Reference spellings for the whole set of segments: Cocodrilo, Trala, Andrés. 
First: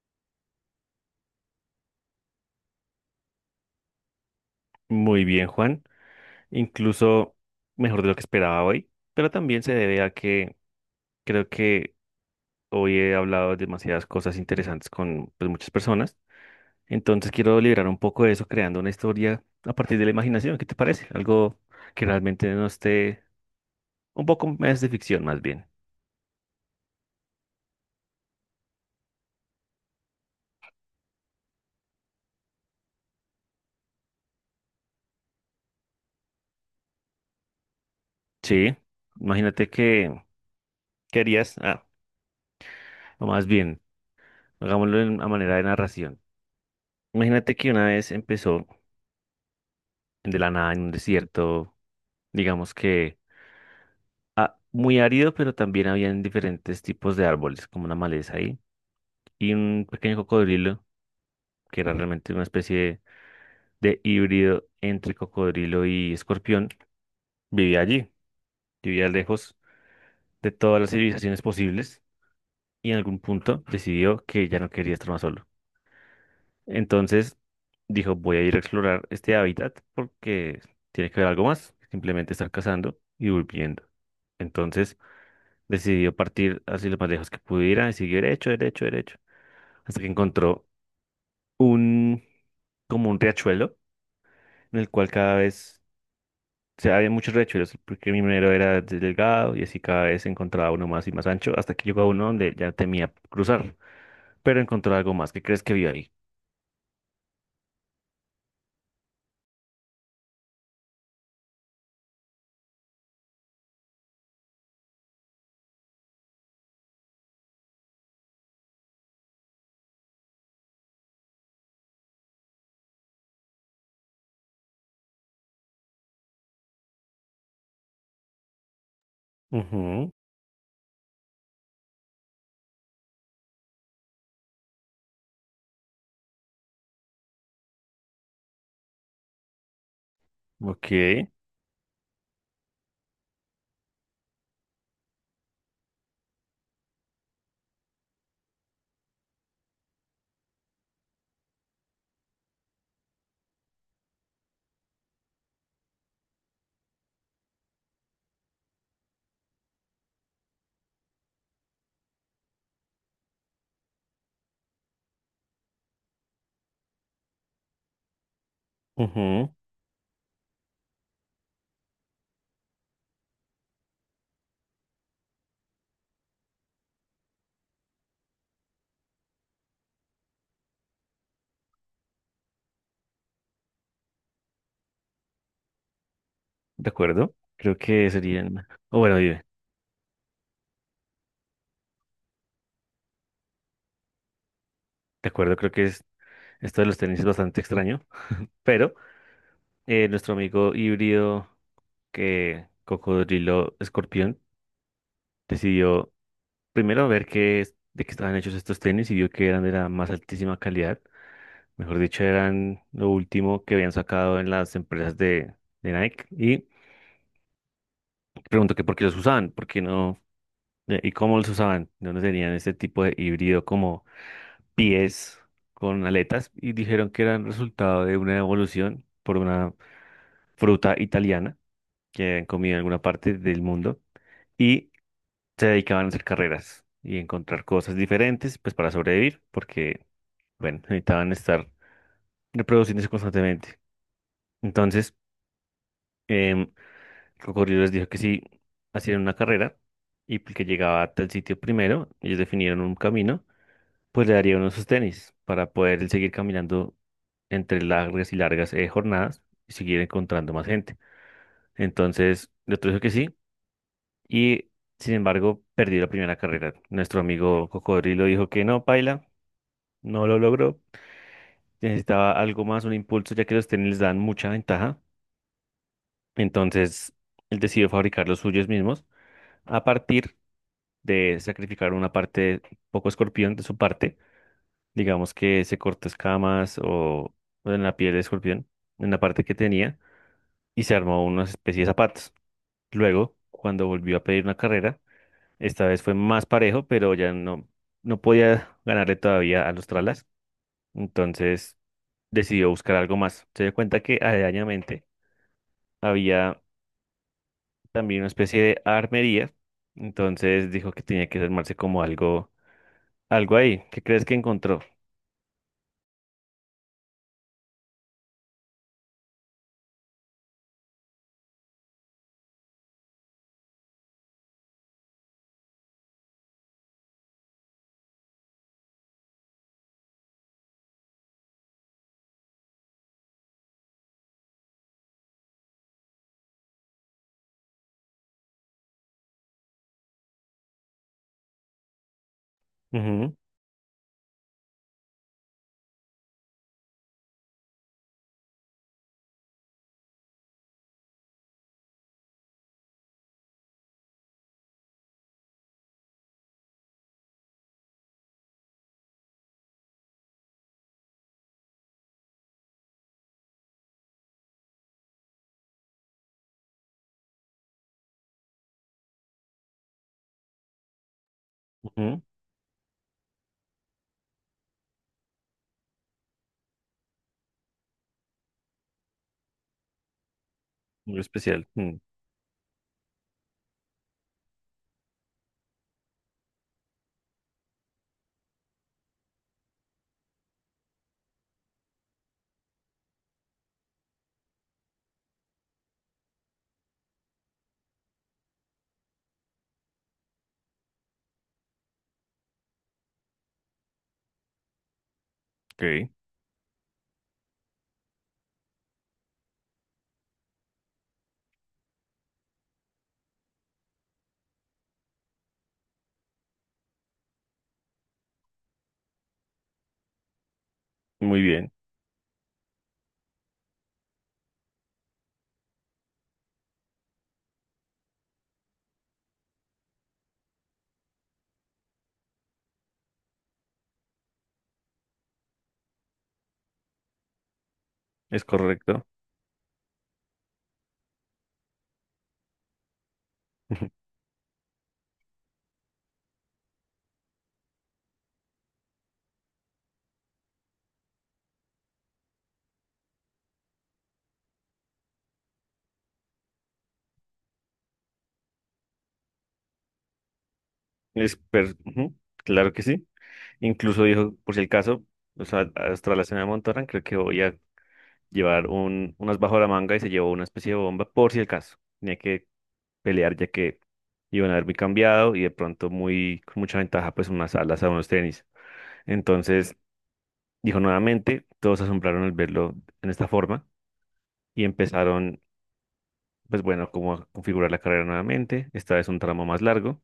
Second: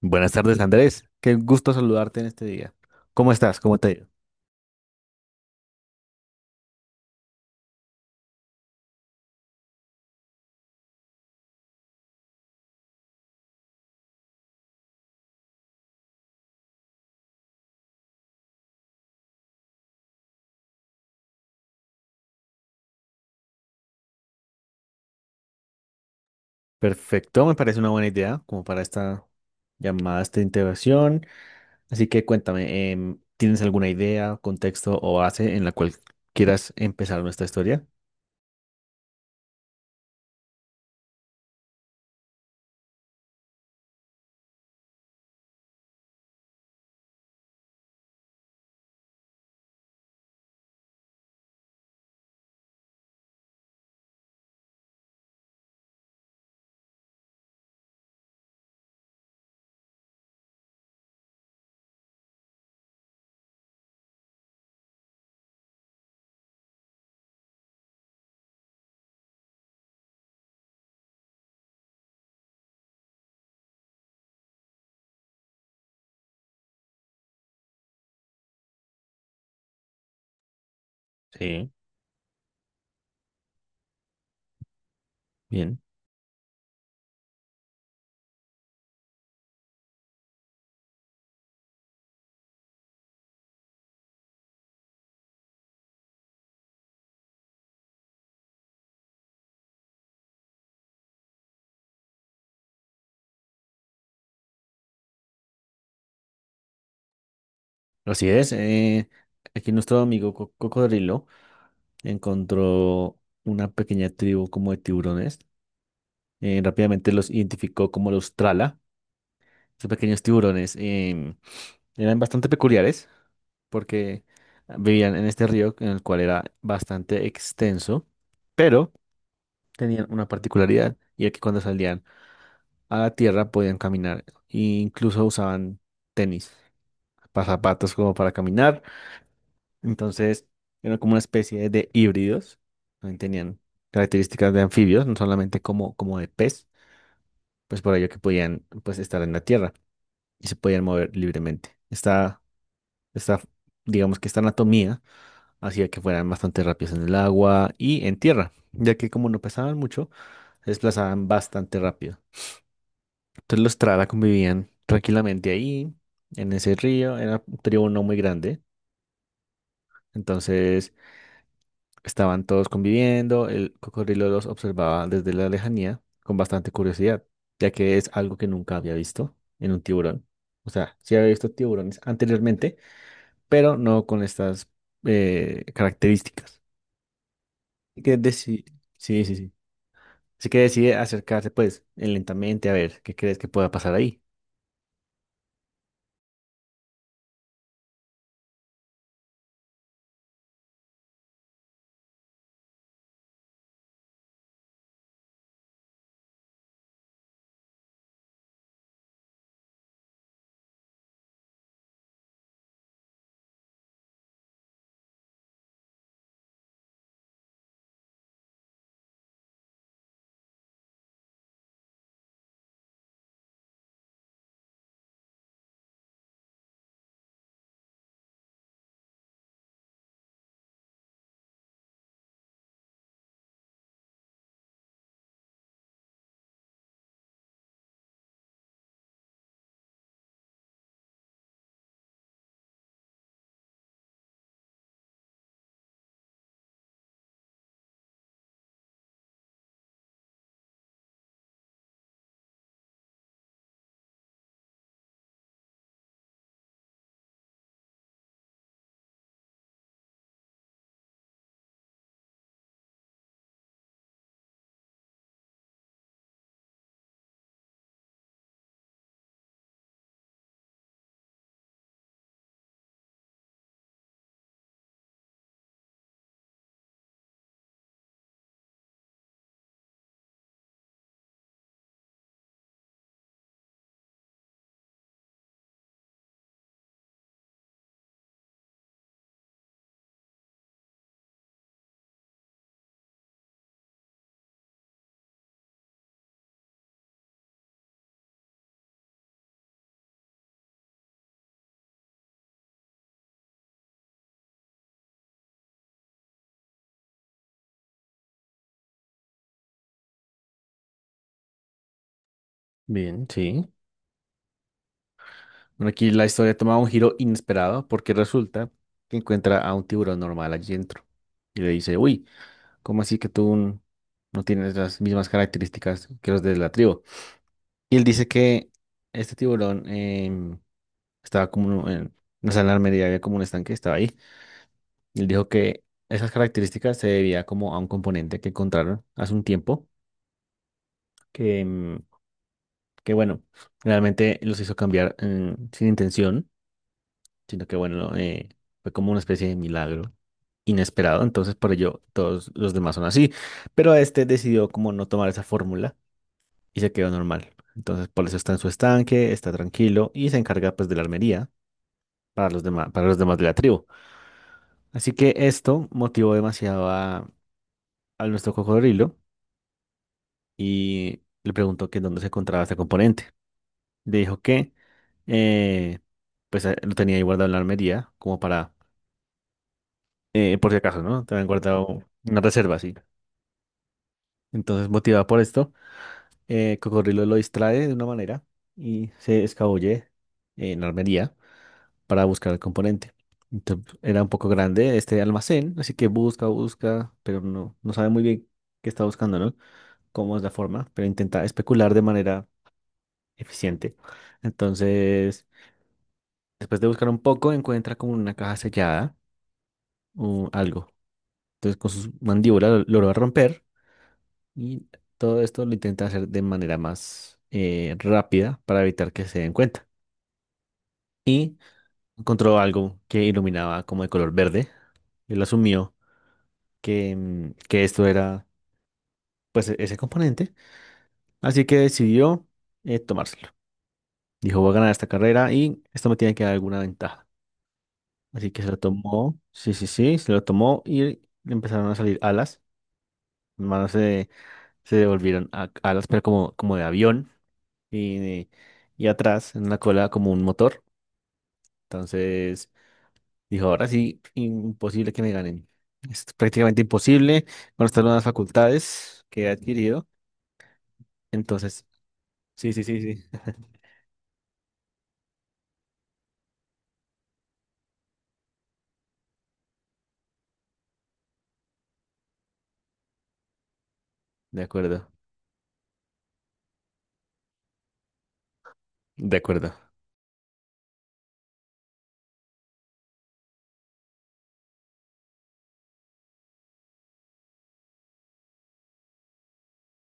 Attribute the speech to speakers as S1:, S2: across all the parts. S1: Buenas tardes, Andrés. Qué gusto saludarte en este día. ¿Cómo estás? ¿Cómo te ha ido?
S2: Muy bien, Juan. Incluso mejor de lo que esperaba hoy, pero también se debe a que creo que hoy he hablado demasiadas cosas interesantes con pues, muchas personas. Entonces quiero liberar un poco de eso creando una historia a partir de la imaginación. ¿Qué te parece? Algo que realmente no esté, un poco más de ficción, más bien.
S1: Perfecto, me parece una buena idea como para esta llamada, esta integración. Así que cuéntame, ¿tienes alguna idea, contexto o base en la cual quieras empezar nuestra historia?
S2: Sí, imagínate que querías, o más bien, a manera de narración. Imagínate que una vez empezó de la nada en un desierto, digamos que muy árido, pero también habían diferentes tipos de árboles, como una maleza ahí, y un pequeño cocodrilo, que era realmente una especie de híbrido entre cocodrilo y escorpión, vivía allí, vivía lejos de todas las civilizaciones posibles, y en algún punto decidió que ya no quería estar más solo. Entonces dijo, voy a ir a explorar este hábitat porque tiene que haber algo
S1: Sí,
S2: más que simplemente estar cazando y volviendo. Entonces
S1: bien.
S2: decidió partir así lo más lejos que pudiera y siguió derecho, derecho, derecho hasta que encontró un, como un riachuelo, en el cual cada vez, o sea, había muchos riachuelos, porque mi primero era delgado y así cada vez encontraba uno más y más ancho, hasta que llegó a uno donde ya temía cruzar, pero encontró algo más. ¿Qué crees que vio ahí?
S1: Así es. Aquí nuestro amigo Cocodrilo encontró una pequeña tribu como de tiburones. Rápidamente los identificó como los Trala. Estos pequeños tiburones em, eran bastante peculiares porque vivían en este río en el cual era bastante extenso, pero tenían
S2: Ujú,
S1: una particularidad y era que cuando salían a la tierra podían caminar e incluso usaban tenis, zapatos como para caminar, entonces eran como una
S2: ok,
S1: especie de híbridos, también tenían características de anfibios, no solamente como, como de pez, pues por ello que podían pues estar en la tierra y se podían mover libremente. Está Esta, digamos que esta anatomía hacía que fueran bastante rápidos en el agua y en tierra, ya que como no pesaban mucho, se desplazaban bastante rápido. Entonces los Trara convivían tranquilamente ahí, en ese río, era un tribu no muy grande,
S2: ujú,
S1: entonces estaban todos conviviendo, el cocodrilo los observaba desde la lejanía con bastante curiosidad, ya que es algo que nunca había visto en un tiburón. O sea, sí había visto tiburones anteriormente, pero no con estas características.
S2: de acuerdo. Creo
S1: Así
S2: que
S1: que deci-
S2: serían, o bueno,
S1: Sí, sí,
S2: dime,
S1: sí. Así que decide acercarse, pues, lentamente a ver qué crees que pueda pasar ahí.
S2: de acuerdo, creo que es, esto de los tenis es bastante extraño, pero nuestro amigo híbrido que Cocodrilo Escorpión decidió primero ver de qué estaban hechos estos tenis, y vio que eran de la más altísima calidad. Mejor dicho, eran lo último que habían sacado en las empresas de Nike. Y preguntó que por qué los usaban, por qué no, y cómo los usaban, no dónde tenían este tipo de híbrido como pies con aletas. Y dijeron que eran resultado de una evolución por una fruta italiana que habían comido en alguna parte del mundo. Y se dedicaban a hacer carreras y encontrar cosas diferentes, pues para sobrevivir, porque bueno, necesitaban estar reproduciéndose constantemente. Entonces, em, el cocodrilo les dijo que si hacían una carrera y el que llegaba a tal sitio primero, ellos definieron un camino, pues le daría uno de sus tenis para poder seguir caminando entre largas y largas jornadas y seguir encontrando más gente. Entonces, el otro dijo que sí y, sin embargo, perdió la primera carrera. Nuestro amigo cocodrilo dijo que no, paila, no lo logró. Necesitaba algo más, un impulso, ya que los tenis les dan mucha ventaja. Entonces, él decidió fabricar los suyos mismos a partir de sacrificar una parte, poco escorpión de su parte, digamos que se cortó escamas o en la piel de escorpión, en la parte que tenía, y se armó una especie de zapatos. Luego, cuando volvió a pedir una carrera, esta vez fue más parejo, pero ya no, no podía ganarle todavía a los tralas, entonces decidió buscar algo más. Se dio cuenta que aledañamente había también una especie de armería. Entonces dijo que tenía que armarse como algo,
S1: Bien,
S2: algo
S1: sí.
S2: ahí. ¿Qué crees que encontró?
S1: Bueno, aquí la historia toma un giro inesperado porque resulta que encuentra a un tiburón normal allí dentro. Y le dice, uy, ¿cómo así que no tienes las mismas características que los de la tribu? Y él dice que este tiburón em, estaba como en, una sé, en armería había como un estanque, estaba ahí. Y él dijo que esas características se debía como a un componente que encontraron hace un tiempo que, que
S2: Ujú,
S1: bueno, realmente los hizo cambiar sin intención, sino que bueno, fue como una especie de milagro inesperado, entonces por ello todos los demás son así, pero este decidió como no tomar esa fórmula y se quedó normal, entonces por eso está en su estanque, está tranquilo y se encarga pues de la armería para los demás de la tribu. Así que esto motivó demasiado a nuestro cocodrilo y le preguntó que
S2: ujú,
S1: dónde se encontraba este componente. Le dijo que eh, pues lo tenía ahí guardado en la armería, como para, por si acaso,
S2: muy
S1: ¿no? También
S2: especial. Mm,
S1: guardado una reserva, sí. Entonces, motivada por esto, Cocodrilo lo distrae de una manera y se escabulle en la armería para buscar el componente. Entonces, era un poco grande este almacén, así que busca, busca, pero no, no sabe muy bien qué está buscando, ¿no? Cómo es la forma, pero intenta especular de manera eficiente. Entonces,
S2: ok,
S1: después de buscar un poco, encuentra como una caja sellada, o algo. Entonces con sus mandíbulas lo romper y todo esto lo intenta hacer de manera más rápida para evitar que se den cuenta.
S2: muy
S1: Y
S2: bien,
S1: encontró algo que iluminaba como de color verde. Él asumió que, que esto era ese componente. Así que decidió tomárselo. Dijo, voy a ganar esta carrera y esto me tiene que dar alguna ventaja.
S2: es
S1: Así que se lo
S2: correcto.
S1: tomó. Sí, sí, sí, se lo tomó y le empezaron a salir alas. Las manos se, se devolvieron alas, pero como, como de avión. Y, y atrás en la cola como un motor. Entonces dijo, ahora sí, imposible que me ganen. Es prácticamente imposible con estas nuevas facultades que he adquirido. Entonces,
S2: Ujú, claro
S1: sí,
S2: que
S1: sí, sí,
S2: sí.
S1: sí.
S2: Incluso dijo, por si el caso, o sea, hasta la cena de Montorán, creo que voy a llevar un, unas bajo la manga, y se llevó una especie de bomba, por si el caso. Tenía que pelear ya que iban a
S1: De
S2: haber muy
S1: acuerdo,
S2: cambiado y de pronto muy, con mucha ventaja, pues unas alas a unos tenis.
S1: de acuerdo.
S2: Entonces, dijo nuevamente, todos se asombraron al verlo en esta forma y empezaron, pues bueno, como a configurar la carrera nuevamente. Esta vez un tramo más largo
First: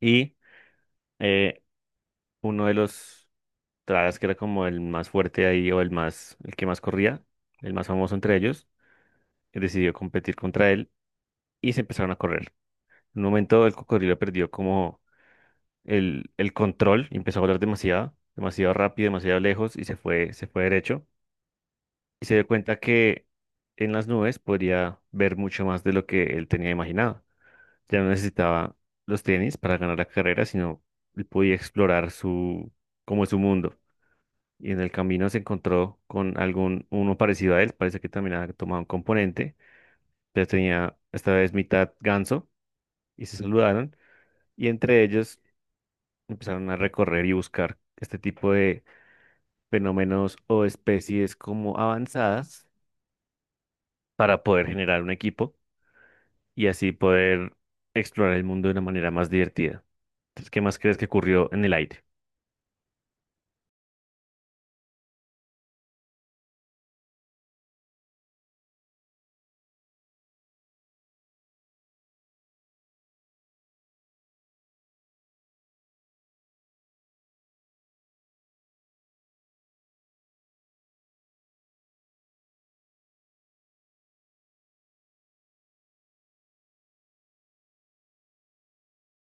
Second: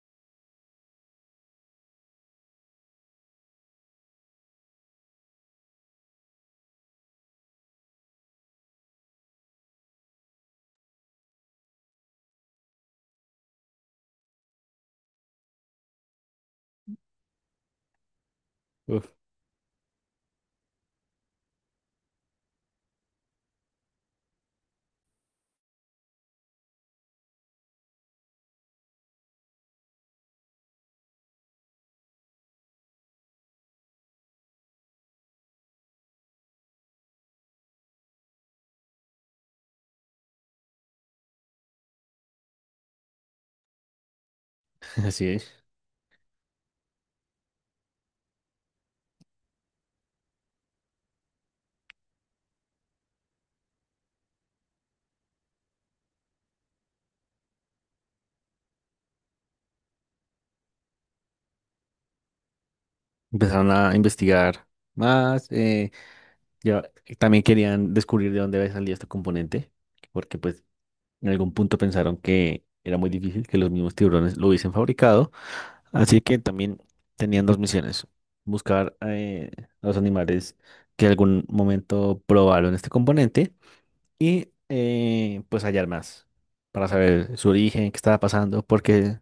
S2: y eh, uno de los tras que era como el más fuerte ahí o el más, el que más corría, el más famoso entre ellos, decidió competir contra él y se empezaron a correr. En un momento el cocodrilo perdió como el control y empezó a volar demasiado, demasiado rápido,
S1: Uf,
S2: demasiado lejos y se fue derecho. Y se dio cuenta que en las nubes podría ver mucho más de lo que él tenía imaginado. Ya no necesitaba los tenis para ganar la carrera, sino él podía explorar su, como es su mundo. Y en el camino se encontró con algún uno parecido a él, parece que también había tomado un componente, pero tenía esta vez mitad ganso, y se saludaron, y entre
S1: así
S2: ellos
S1: es.
S2: empezaron a recorrer y buscar este tipo de fenómenos o especies como avanzadas para poder generar un equipo y así poder explorar el mundo de una manera más divertida. Entonces, ¿qué más crees que ocurrió en el aire?
S1: Empezaron a investigar más. Ya- también querían descubrir de dónde había salido este componente, porque pues en algún punto pensaron que era muy difícil que los mismos tiburones lo hubiesen fabricado, así que también tenían dos misiones, buscar a los animales que en algún momento probaron este componente y pues hallar más para saber su origen, qué estaba pasando, porque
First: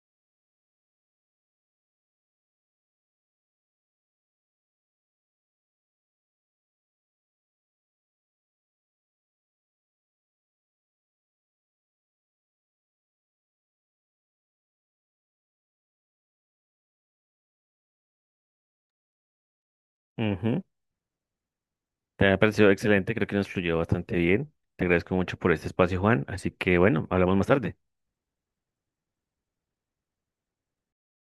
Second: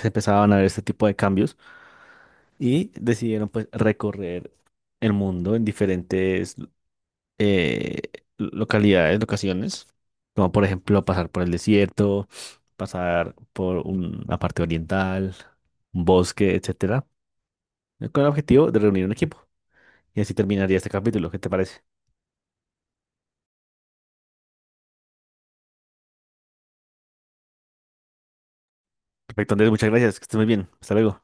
S1: se empezaban a ver este tipo de cambios y decidieron pues recorrer el mundo en diferentes eh, localidades, locaciones, como por ejemplo pasar por el desierto, pasar por una parte oriental, un bosque, etcétera, con el objetivo de reunir un equipo. Y así
S2: Ujú.
S1: terminaría este capítulo. ¿Qué te parece?
S2: Te ha parecido excelente, creo que nos fluyó bastante bien. Te agradezco mucho por este espacio, Juan. Así que bueno, hablamos más tarde.
S1: Perfecto, Andrés, muchas gracias, que estés muy bien. Hasta luego.